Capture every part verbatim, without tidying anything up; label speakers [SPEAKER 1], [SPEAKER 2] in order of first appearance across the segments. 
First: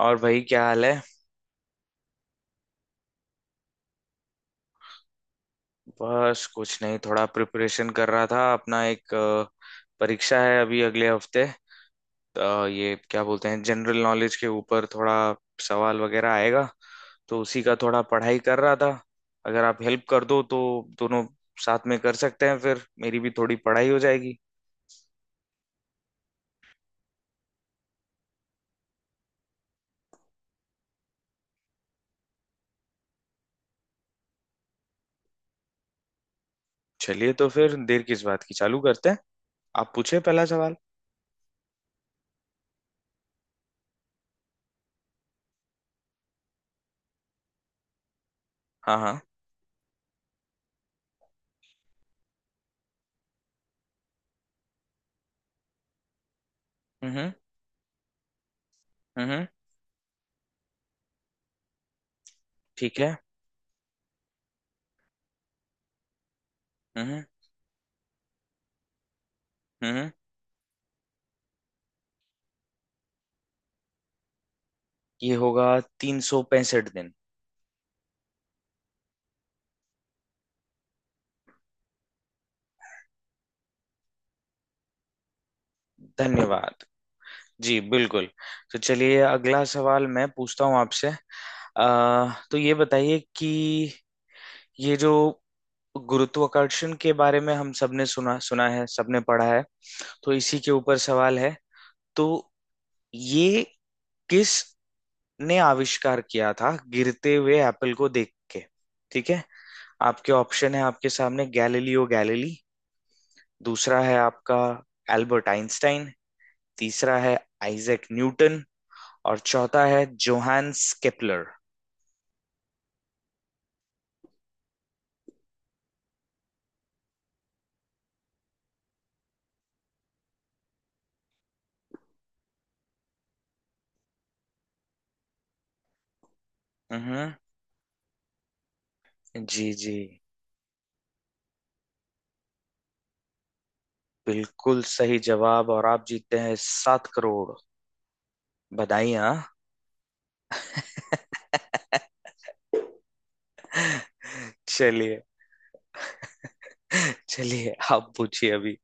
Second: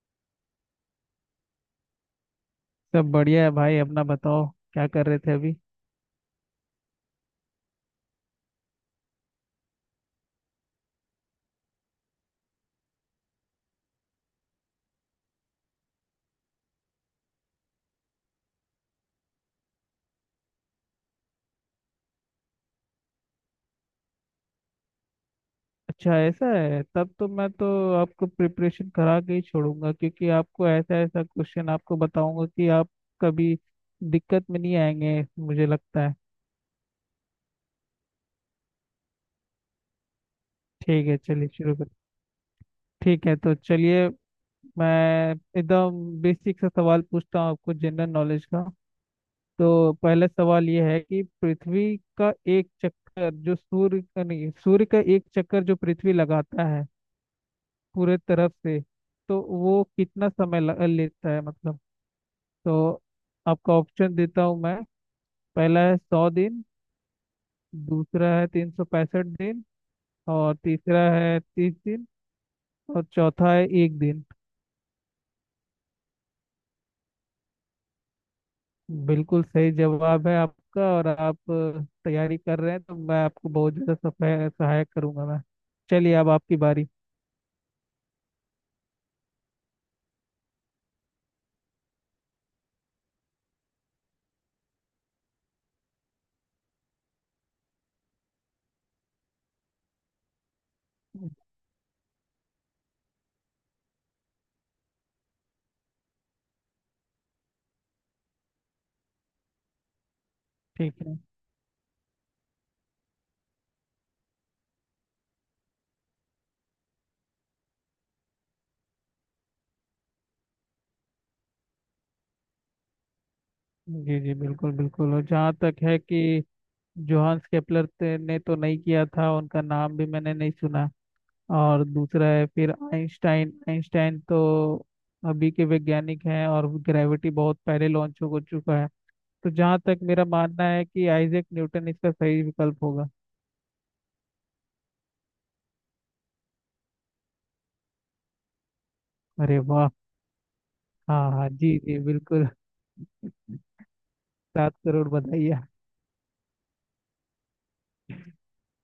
[SPEAKER 1] और भाई क्या हाल है?
[SPEAKER 2] सब बढ़िया है भाई। अपना बताओ क्या कर रहे थे अभी।
[SPEAKER 1] बस कुछ नहीं, थोड़ा प्रिपरेशन कर रहा था अपना एक अ, परीक्षा है अभी अगले हफ्ते। तो ये क्या बोलते हैं, जनरल नॉलेज के ऊपर थोड़ा सवाल वगैरह आएगा। तो उसी का थोड़ा पढ़ाई कर रहा था। अगर आप हेल्प कर दो तो दोनों साथ में कर सकते हैं, फिर मेरी भी थोड़ी पढ़ाई हो जाएगी।
[SPEAKER 2] अच्छा ऐसा है, तब तो मैं तो आपको प्रिपरेशन करा के ही छोड़ूंगा, क्योंकि आपको ऐसा ऐसा क्वेश्चन आपको बताऊंगा कि आप कभी दिक्कत में नहीं आएंगे, मुझे लगता है।
[SPEAKER 1] चलिए तो फिर देर किस बात की, चालू करते हैं। आप पूछे पहला सवाल।
[SPEAKER 2] ठीक है चलिए शुरू कर। ठीक है तो चलिए, मैं एकदम बेसिक सा सवाल पूछता हूँ आपको जनरल नॉलेज का।
[SPEAKER 1] हाँ हाँ।
[SPEAKER 2] तो पहला सवाल ये है कि पृथ्वी का एक चक्कर जो सूर्य का, नहीं, सूर्य का एक चक्कर जो पृथ्वी लगाता है
[SPEAKER 1] हम्म हम्म।
[SPEAKER 2] पूरे तरफ से,
[SPEAKER 1] हम्म, हम्म।
[SPEAKER 2] तो वो कितना समय ल- लेता है मतलब।
[SPEAKER 1] ठीक
[SPEAKER 2] तो
[SPEAKER 1] है।
[SPEAKER 2] आपका ऑप्शन देता हूँ मैं। पहला है सौ दिन।
[SPEAKER 1] हम्म
[SPEAKER 2] दूसरा है तीन सौ पैंसठ दिन।
[SPEAKER 1] हम्म। हम्म।
[SPEAKER 2] और तीसरा है तीस दिन। और चौथा है एक दिन।
[SPEAKER 1] ये होगा तीन सौ पैंसठ दिन।
[SPEAKER 2] बिल्कुल सही जवाब है आपका। और आप अ, तैयारी कर रहे हैं, तो मैं आपको बहुत ज़्यादा सफाय- सहायक करूंगा मैं। चलिए अब आपकी
[SPEAKER 1] धन्यवाद।
[SPEAKER 2] बारी।
[SPEAKER 1] जी बिल्कुल। तो चलिए अगला सवाल मैं पूछता हूँ आपसे अ, तो ये बताइए कि ये जो गुरुत्वाकर्षण के बारे में हम सबने सुना सुना है, सबने पढ़ा है। तो इसी के ऊपर सवाल है। तो ये किस ने आविष्कार किया था गिरते हुए एप्पल को देख के? ठीक है। आपके ऑप्शन है
[SPEAKER 2] ठीक
[SPEAKER 1] आपके
[SPEAKER 2] है।
[SPEAKER 1] सामने गैलीलियो गैलीली। दूसरा है आपका एल्बर्ट आइंस्टाइन। तीसरा है आइजैक न्यूटन। और चौथा है जोहान्स केपलर।
[SPEAKER 2] जी जी बिल्कुल बिल्कुल। और जहाँ तक है कि जोहान्स केपलर ते- ने तो नहीं किया था, उनका नाम भी मैंने नहीं सुना। और दूसरा है फिर आइंस्टाइन। आइंस्टाइन तो अभी के वैज्ञानिक हैं, और ग्रेविटी
[SPEAKER 1] हम्म।
[SPEAKER 2] बहुत पहले लॉन्च हो चुका है। तो
[SPEAKER 1] जी
[SPEAKER 2] जहाँ
[SPEAKER 1] जी
[SPEAKER 2] तक मेरा मानना है कि आइजैक न्यूटन इसका सही विकल्प होगा।
[SPEAKER 1] बिल्कुल सही जवाब, और आप जीतते हैं सात करोड़। बधाई हाँ।
[SPEAKER 2] अरे वाह! हाँ हाँ जी जी बिल्कुल। सात करोड़?
[SPEAKER 1] चलिए,
[SPEAKER 2] बताइए।
[SPEAKER 1] चलिए आप पूछिए अभी।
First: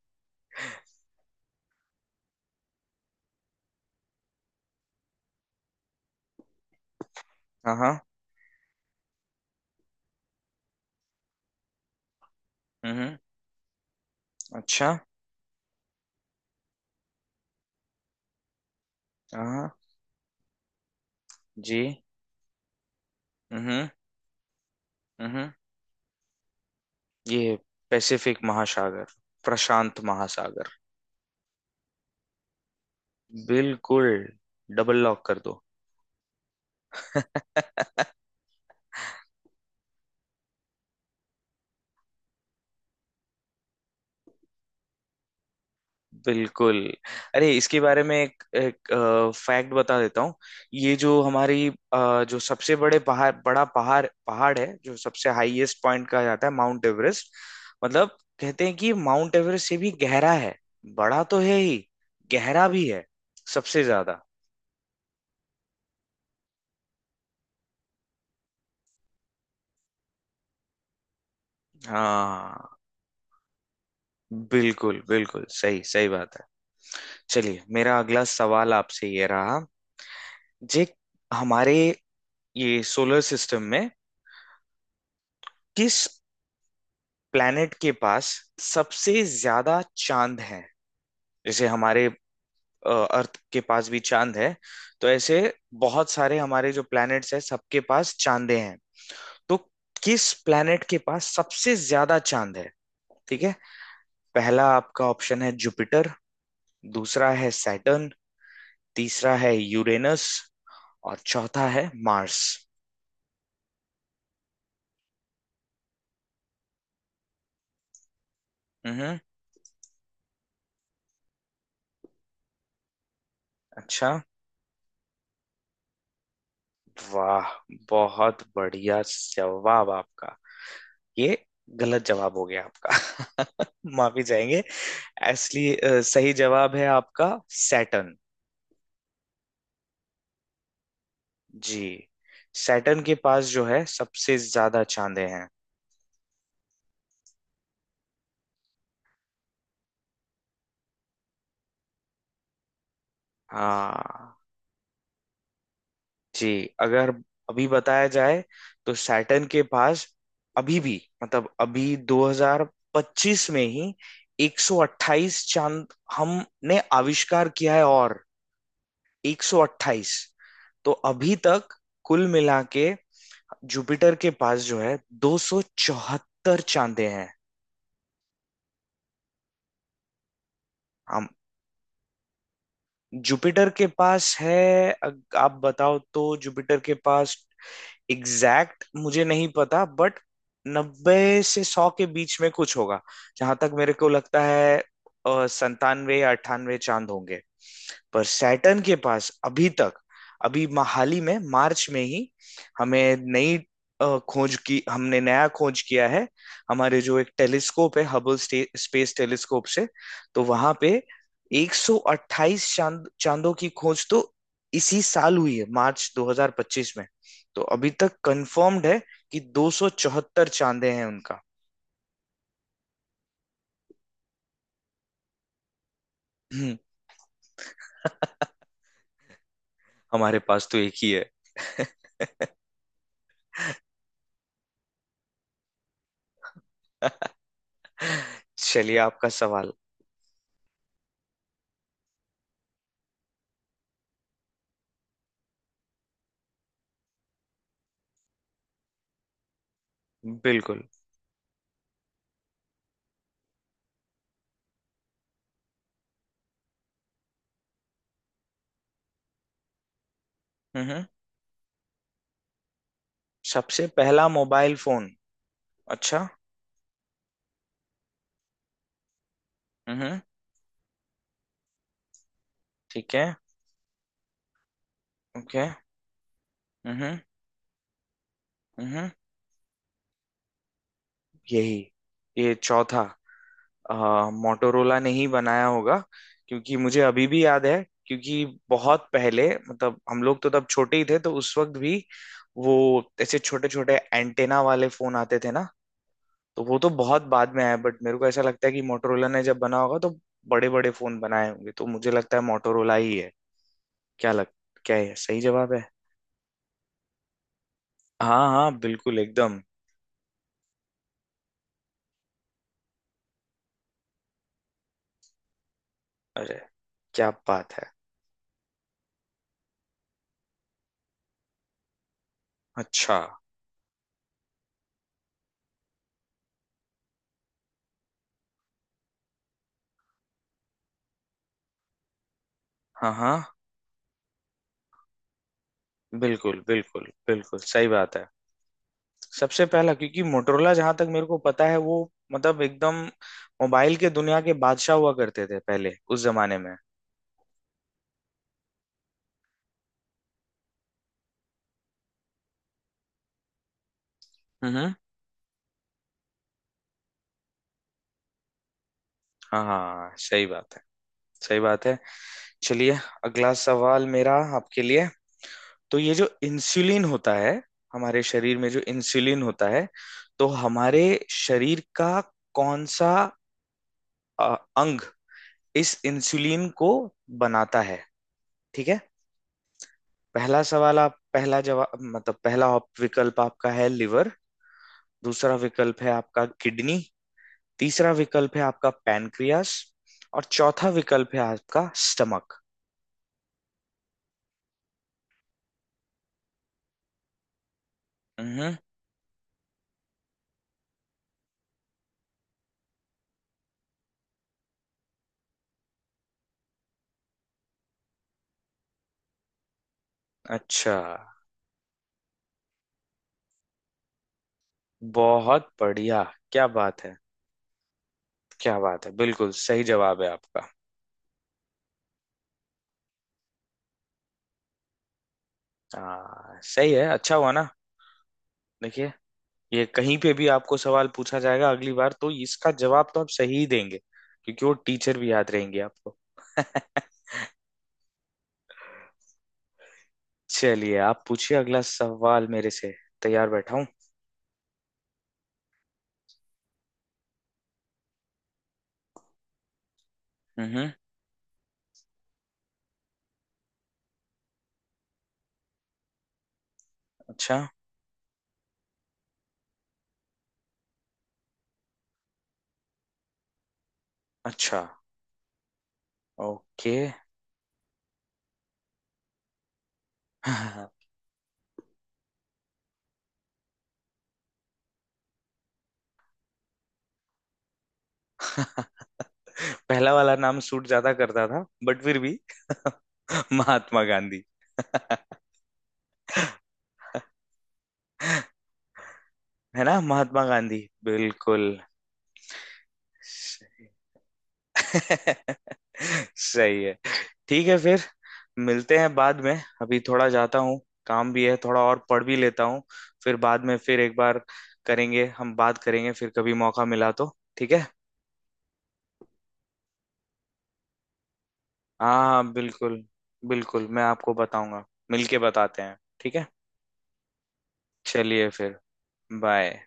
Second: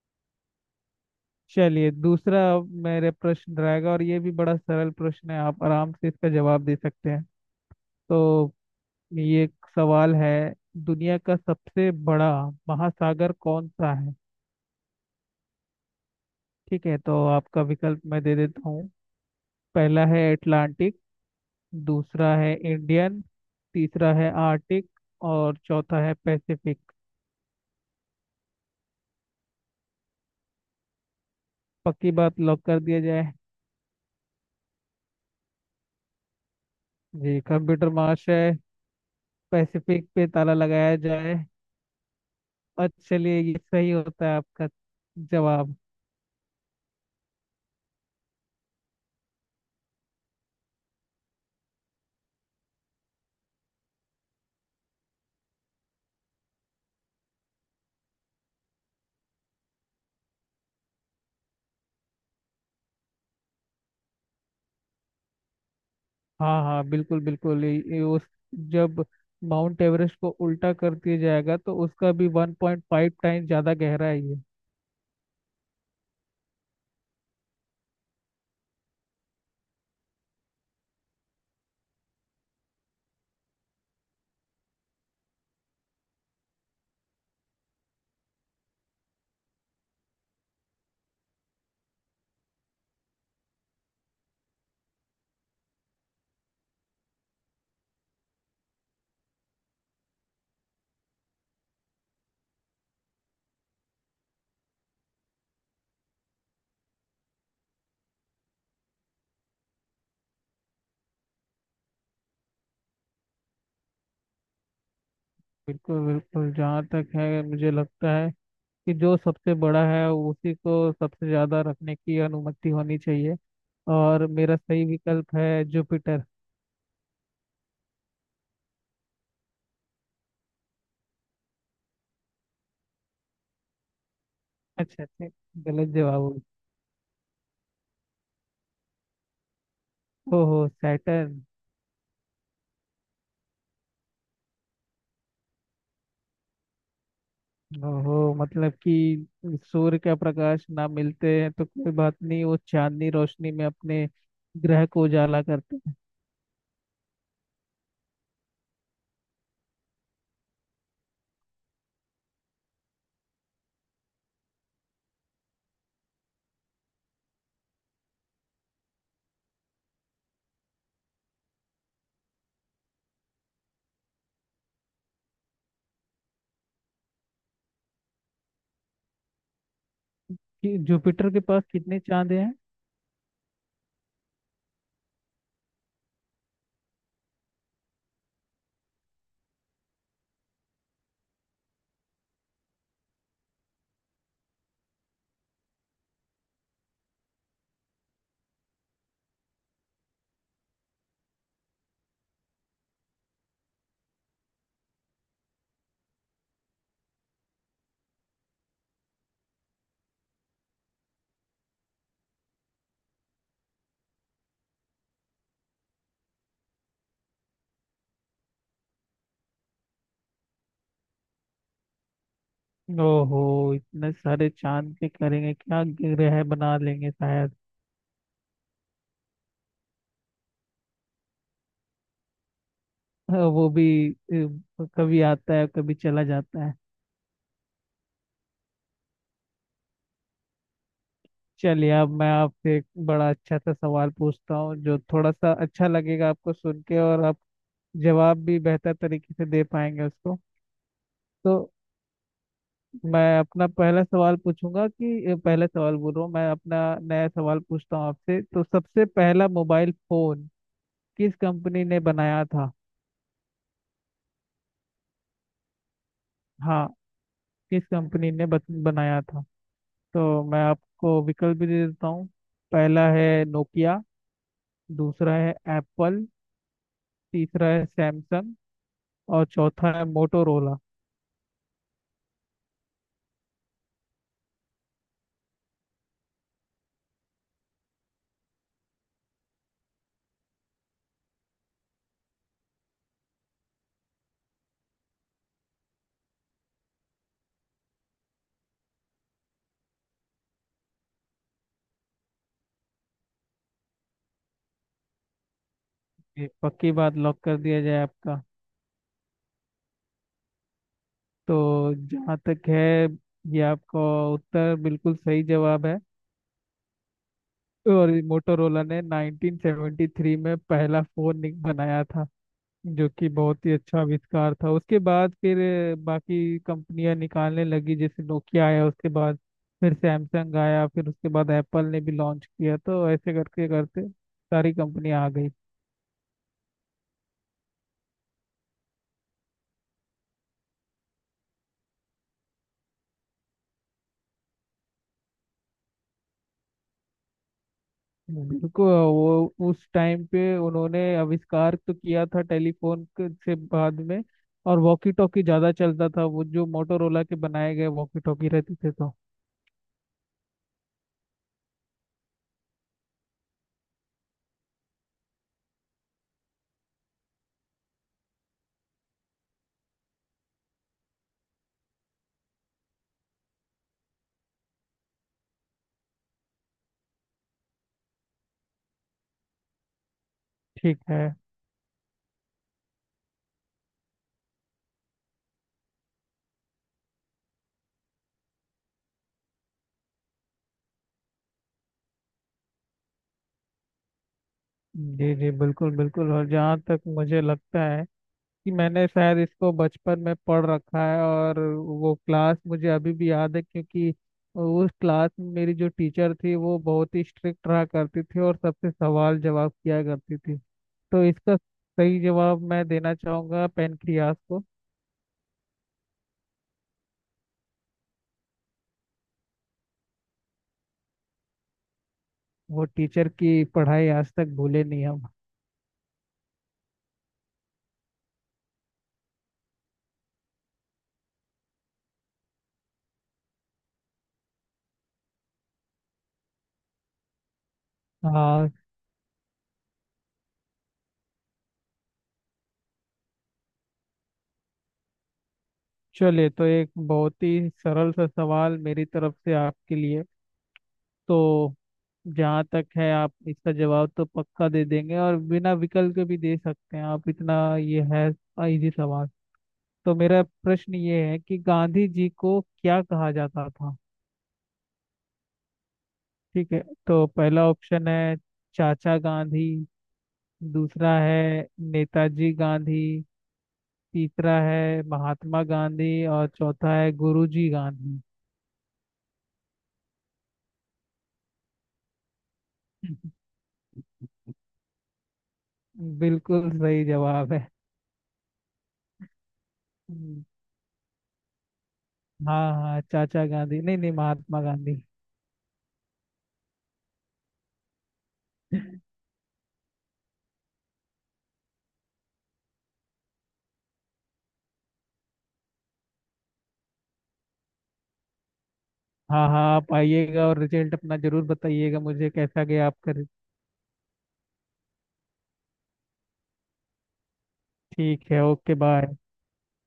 [SPEAKER 2] चलिए, दूसरा मेरे प्रश्न रहेगा, और ये भी बड़ा सरल प्रश्न है, आप आराम से इसका जवाब दे सकते हैं।
[SPEAKER 1] हाँ हाँ।
[SPEAKER 2] तो ये एक सवाल है। दुनिया का सबसे बड़ा
[SPEAKER 1] हम्म।
[SPEAKER 2] महासागर कौन सा है?
[SPEAKER 1] अच्छा।
[SPEAKER 2] ठीक है, तो आपका विकल्प मैं दे देता हूँ।
[SPEAKER 1] हाँ।
[SPEAKER 2] पहला है अटलांटिक।
[SPEAKER 1] जी।
[SPEAKER 2] दूसरा है इंडियन।
[SPEAKER 1] हम्म।
[SPEAKER 2] तीसरा है आर्टिक।
[SPEAKER 1] हम्म।
[SPEAKER 2] और चौथा है पैसिफिक।
[SPEAKER 1] ये पैसिफिक महासागर, प्रशांत महासागर।
[SPEAKER 2] पक्की बात, लॉक कर दिया जाए?
[SPEAKER 1] बिल्कुल। डबल लॉक कर दो।
[SPEAKER 2] जी कंप्यूटर महाश है, पैसिफिक पे ताला लगाया जाए। और चलिए, ये सही होता है आपका जवाब।
[SPEAKER 1] बिल्कुल। अरे इसके बारे में एक, एक फैक्ट बता देता हूँ। ये जो हमारी अ, जो सबसे बड़े पहाड़ बड़ा पहाड़ पहाड़ है, जो सबसे हाईएस्ट पॉइंट कहा जाता है, माउंट एवरेस्ट। मतलब कहते हैं कि माउंट एवरेस्ट से भी गहरा है। बड़ा तो है ही, गहरा भी है सबसे ज्यादा।
[SPEAKER 2] हाँ हाँ बिल्कुल बिल्कुल। ये- ये उस, जब माउंट एवरेस्ट को उल्टा कर दिया जाएगा तो उसका भी
[SPEAKER 1] हाँ
[SPEAKER 2] वन पॉइंट फ़ाइव टाइम ज़्यादा गहरा है ये।
[SPEAKER 1] बिल्कुल, बिल्कुल सही सही बात है। चलिए मेरा अगला सवाल आपसे ये रहा। जे हमारे ये सोलर सिस्टम में किस प्लैनेट के पास सबसे ज्यादा चांद हैं? जैसे हमारे अ, अर्थ के पास भी चांद है। तो ऐसे बहुत सारे हमारे जो प्लैनेट्स हैं सबके पास चांदे हैं। तो किस प्लैनेट के पास सबसे ज्यादा चांद है? ठीक है। पहला आपका ऑप्शन है जुपिटर। दूसरा है सैटर्न। तीसरा है यूरेनस। और चौथा है मार्स।
[SPEAKER 2] बिल्कुल बिल्कुल, जहाँ तक है मुझे लगता है कि जो
[SPEAKER 1] हम्म।
[SPEAKER 2] सबसे बड़ा है उसी को सबसे ज्यादा रखने की अनुमति होनी चाहिए।
[SPEAKER 1] अच्छा।
[SPEAKER 2] और मेरा सही विकल्प है जुपिटर।
[SPEAKER 1] वाह, बहुत बढ़िया जवाब आपका। ये गलत जवाब हो गया आपका। माफी जाएंगे।
[SPEAKER 2] अच्छा अच्छा।
[SPEAKER 1] असली
[SPEAKER 2] गलत
[SPEAKER 1] अ,
[SPEAKER 2] जवाब हो
[SPEAKER 1] सही
[SPEAKER 2] गया।
[SPEAKER 1] जवाब है आपका सैटर्न।
[SPEAKER 2] ओहो, सैटर्न।
[SPEAKER 1] जी। सैटर्न के पास जो है सबसे ज्यादा चांदे हैं।
[SPEAKER 2] ओहो, मतलब कि सूर्य का प्रकाश ना मिलते हैं तो कोई बात नहीं, वो चांदनी रोशनी में अपने
[SPEAKER 1] हाँ।
[SPEAKER 2] ग्रह को उजाला करते हैं।
[SPEAKER 1] जी। अगर अभी बताया जाए तो सैटर्न के पास अभी भी, मतलब अभी दो हज़ार पच्चीस में ही एक सौ अट्ठाईस चांद हमने आविष्कार किया है। और एक सौ अट्ठाईस तो अभी तक कुल मिला के जुपिटर के पास जो है दो सौ चौहत्तर चांदे हैं।
[SPEAKER 2] कि
[SPEAKER 1] हम।
[SPEAKER 2] जुपिटर के पास कितने चांद हैं?
[SPEAKER 1] जुपिटर के पास है अग- आप बताओ, तो जुपिटर के पास एग्जैक्ट मुझे नहीं पता, बट नब्बे से सौ के बीच में कुछ होगा। जहां तक मेरे को लगता है संतानवे या अट्ठानवे चांद होंगे। पर सैटर्न के पास अभी तक, अभी मा- हाल ही में मार्च में ही हमें नई अ, खोज की, हमने नया खोज किया है। हमारे जो एक टेलीस्कोप है, हबल स्पेस टेलीस्कोप से। तो वहां पे एक सौ अट्ठाईस चांद चांदों की खोज तो इसी साल हुई है, मार्च दो हज़ार पच्चीस। तो अभी तक कंफर्म्ड है कि दो सौ चौहत्तर चांदे हैं उनका।
[SPEAKER 2] ओहो, इतने सारे चांद पे करेंगे क्या, ग्रह बना लेंगे शायद।
[SPEAKER 1] हमारे पास तो एक ही है।
[SPEAKER 2] हाँ, वो भी अ, कभी आता है कभी चला जाता है।
[SPEAKER 1] चलिए आपका सवाल।
[SPEAKER 2] चलिए, अब मैं आपसे एक बड़ा अच्छा सा सवाल पूछता हूँ, जो थोड़ा सा अच्छा लगेगा आपको सुन के, और आप जवाब भी बेहतर तरीके से दे पाएंगे उसको।
[SPEAKER 1] बिल्कुल।
[SPEAKER 2] तो मैं अपना पहला सवाल पूछूंगा, कि पहला सवाल बोल रहा हूँ, मैं अपना नया सवाल पूछता हूँ आपसे। तो सबसे पहला मोबाइल फोन
[SPEAKER 1] हम्म।
[SPEAKER 2] किस कंपनी ने बनाया था?
[SPEAKER 1] सबसे पहला मोबाइल फोन। अच्छा।
[SPEAKER 2] हाँ, किस कंपनी ने बत- बनाया था?
[SPEAKER 1] हम्म।
[SPEAKER 2] तो मैं आपको विकल्प भी दे देता हूँ। पहला
[SPEAKER 1] ठीक है।
[SPEAKER 2] है नोकिया। दूसरा है
[SPEAKER 1] ओके।
[SPEAKER 2] एप्पल।
[SPEAKER 1] हम्म।
[SPEAKER 2] तीसरा है सैमसंग।
[SPEAKER 1] हम्म।
[SPEAKER 2] और चौथा है मोटोरोला।
[SPEAKER 1] यही, ये चौथा मोटोरोला ने ही बनाया होगा, क्योंकि मुझे अभी भी याद है। क्योंकि बहुत पहले, मतलब हम लोग तो तब छोटे ही थे, तो उस वक्त भी वो ऐसे छोटे छोटे एंटेना वाले फोन आते थे ना। तो वो तो बहुत बाद में आया, बट मेरे को ऐसा लगता है कि मोटोरोला ने जब बना होगा तो बड़े बड़े फोन बनाए होंगे। तो मुझे लगता है मोटोरोला ही है। क्या लग क्या है सही जवाब है?
[SPEAKER 2] ये पक्की बात, लॉक कर दिया जाए आपका?
[SPEAKER 1] हाँ हाँ बिल्कुल एकदम।
[SPEAKER 2] तो जहाँ तक है, ये आपका उत्तर बिल्कुल सही जवाब है।
[SPEAKER 1] अरे क्या बात है।
[SPEAKER 2] और मोटोरोला ने नाइनटीन सेवेंटी थ्री में पहला फोन निक- बनाया था, जो
[SPEAKER 1] अच्छा।
[SPEAKER 2] कि बहुत ही अच्छा आविष्कार था। उसके बाद फिर अ, बाकी कंपनियां निकालने लगी। जैसे नोकिया आया उसके बाद, फिर सैमसंग आया, फिर उसके बाद एप्पल ने भी लॉन्च किया, तो
[SPEAKER 1] हाँ
[SPEAKER 2] ऐसे
[SPEAKER 1] हाँ
[SPEAKER 2] करके करते सारी कंपनियां आ गई।
[SPEAKER 1] बिल्कुल, बिल्कुल बिल्कुल सही बात है। सबसे पहला, क्योंकि मोटरोला, जहां तक मेरे को पता है, वो मतलब एकदम मोबाइल के दुनिया के बादशाह हुआ करते थे पहले उस जमाने में।
[SPEAKER 2] बिल्कुल, वो उस टाइम पे उन्होंने आविष्कार तो किया था टेलीफोन के- से, बाद में। और
[SPEAKER 1] हम्म।
[SPEAKER 2] वॉकी टॉकी ज्यादा चलता था, वो जो मोटोरोला के बनाए गए वॉकी टॉकी रहते थे तो।
[SPEAKER 1] हाँ हाँ सही बात है, सही बात है। चलिए अगला सवाल मेरा आपके लिए। तो ये जो इंसुलिन होता है, हमारे शरीर में जो इंसुलिन होता है, तो हमारे शरीर का कौन सा अ, अंग इस इंसुलिन को बनाता है? ठीक है। पहला सवाल
[SPEAKER 2] ठीक
[SPEAKER 1] आप,
[SPEAKER 2] है।
[SPEAKER 1] पहला जवाब, मतलब पहला ऑप- विकल्प आपका है लिवर। दूसरा विकल्प है आपका किडनी। तीसरा विकल्प है आपका पैनक्रियास। और चौथा विकल्प है आपका स्टमक।
[SPEAKER 2] जी जी बिल्कुल बिल्कुल। और जहाँ तक मुझे लगता है कि
[SPEAKER 1] हम्म।
[SPEAKER 2] मैंने शायद इसको बचपन में पढ़ रखा है, और वो क्लास मुझे अभी भी याद है, क्योंकि उस क्लास में मेरी जो टीचर थी वो बहुत ही स्ट्रिक्ट रहा करती थी, और सबसे सवाल जवाब किया करती थी।
[SPEAKER 1] अच्छा।
[SPEAKER 2] तो इसका सही जवाब मैं देना चाहूंगा पेनक्रियास को।
[SPEAKER 1] बहुत बढ़िया, क्या बात है, क्या बात है, बिल्कुल सही जवाब है आपका।
[SPEAKER 2] वो टीचर की पढ़ाई आज तक भूले नहीं हम।
[SPEAKER 1] हाँ सही है, अच्छा हुआ ना। देखिए ये कहीं पे भी आपको सवाल पूछा जाएगा अगली बार, तो इसका जवाब तो आप सही ही देंगे, क्योंकि वो टीचर भी याद रहेंगे आपको।
[SPEAKER 2] हाँ।
[SPEAKER 1] चलिए आप पूछिए अगला सवाल मेरे से। तैयार बैठा हूँ।
[SPEAKER 2] चलिए तो एक बहुत ही सरल सा सवाल मेरी तरफ से आपके लिए।
[SPEAKER 1] हम्म।
[SPEAKER 2] तो जहाँ तक है आप इसका जवाब तो पक्का दे देंगे, और बिना विकल्प के भी दे सकते हैं आप, इतना
[SPEAKER 1] अच्छा
[SPEAKER 2] ये है इजी सवाल। तो मेरा प्रश्न ये है कि गांधी जी को क्या कहा जाता था?
[SPEAKER 1] अच्छा।
[SPEAKER 2] ठीक है।
[SPEAKER 1] ओके।
[SPEAKER 2] तो पहला ऑप्शन है चाचा गांधी। दूसरा है नेताजी गांधी। तीसरा है महात्मा गांधी। और चौथा है गुरुजी गांधी।
[SPEAKER 1] पहला वाला नाम सूट ज्यादा करता था, बट फिर भी महात्मा गांधी।
[SPEAKER 2] बिल्कुल सही जवाब है।
[SPEAKER 1] है ना,
[SPEAKER 2] हम्म,
[SPEAKER 1] महात्मा गांधी। बिल्कुल।
[SPEAKER 2] हाँ हाँ। चाचा गांधी
[SPEAKER 1] सही।
[SPEAKER 2] नहीं नहीं, महात्मा गांधी।
[SPEAKER 1] सही है। ठीक है फिर, मिलते हैं बाद में। अभी थोड़ा जाता हूँ, काम भी है थोड़ा और पढ़ भी लेता हूँ। फिर बाद में फिर एक बार करेंगे, हम बात करेंगे फिर कभी मौका मिला तो। ठीक है।
[SPEAKER 2] हाँ हाँ आप आइएगा, और रिजल्ट अपना जरूर बताइएगा
[SPEAKER 1] हाँ
[SPEAKER 2] मुझे
[SPEAKER 1] हाँ,
[SPEAKER 2] कैसा गया
[SPEAKER 1] बिल्कुल।
[SPEAKER 2] आपका।
[SPEAKER 1] बिल्कुल मैं आपको बताऊंगा। मिलके बताते हैं, ठीक है।
[SPEAKER 2] ठीक है,
[SPEAKER 1] चलिए फिर,
[SPEAKER 2] ओके बाय।
[SPEAKER 1] बाय।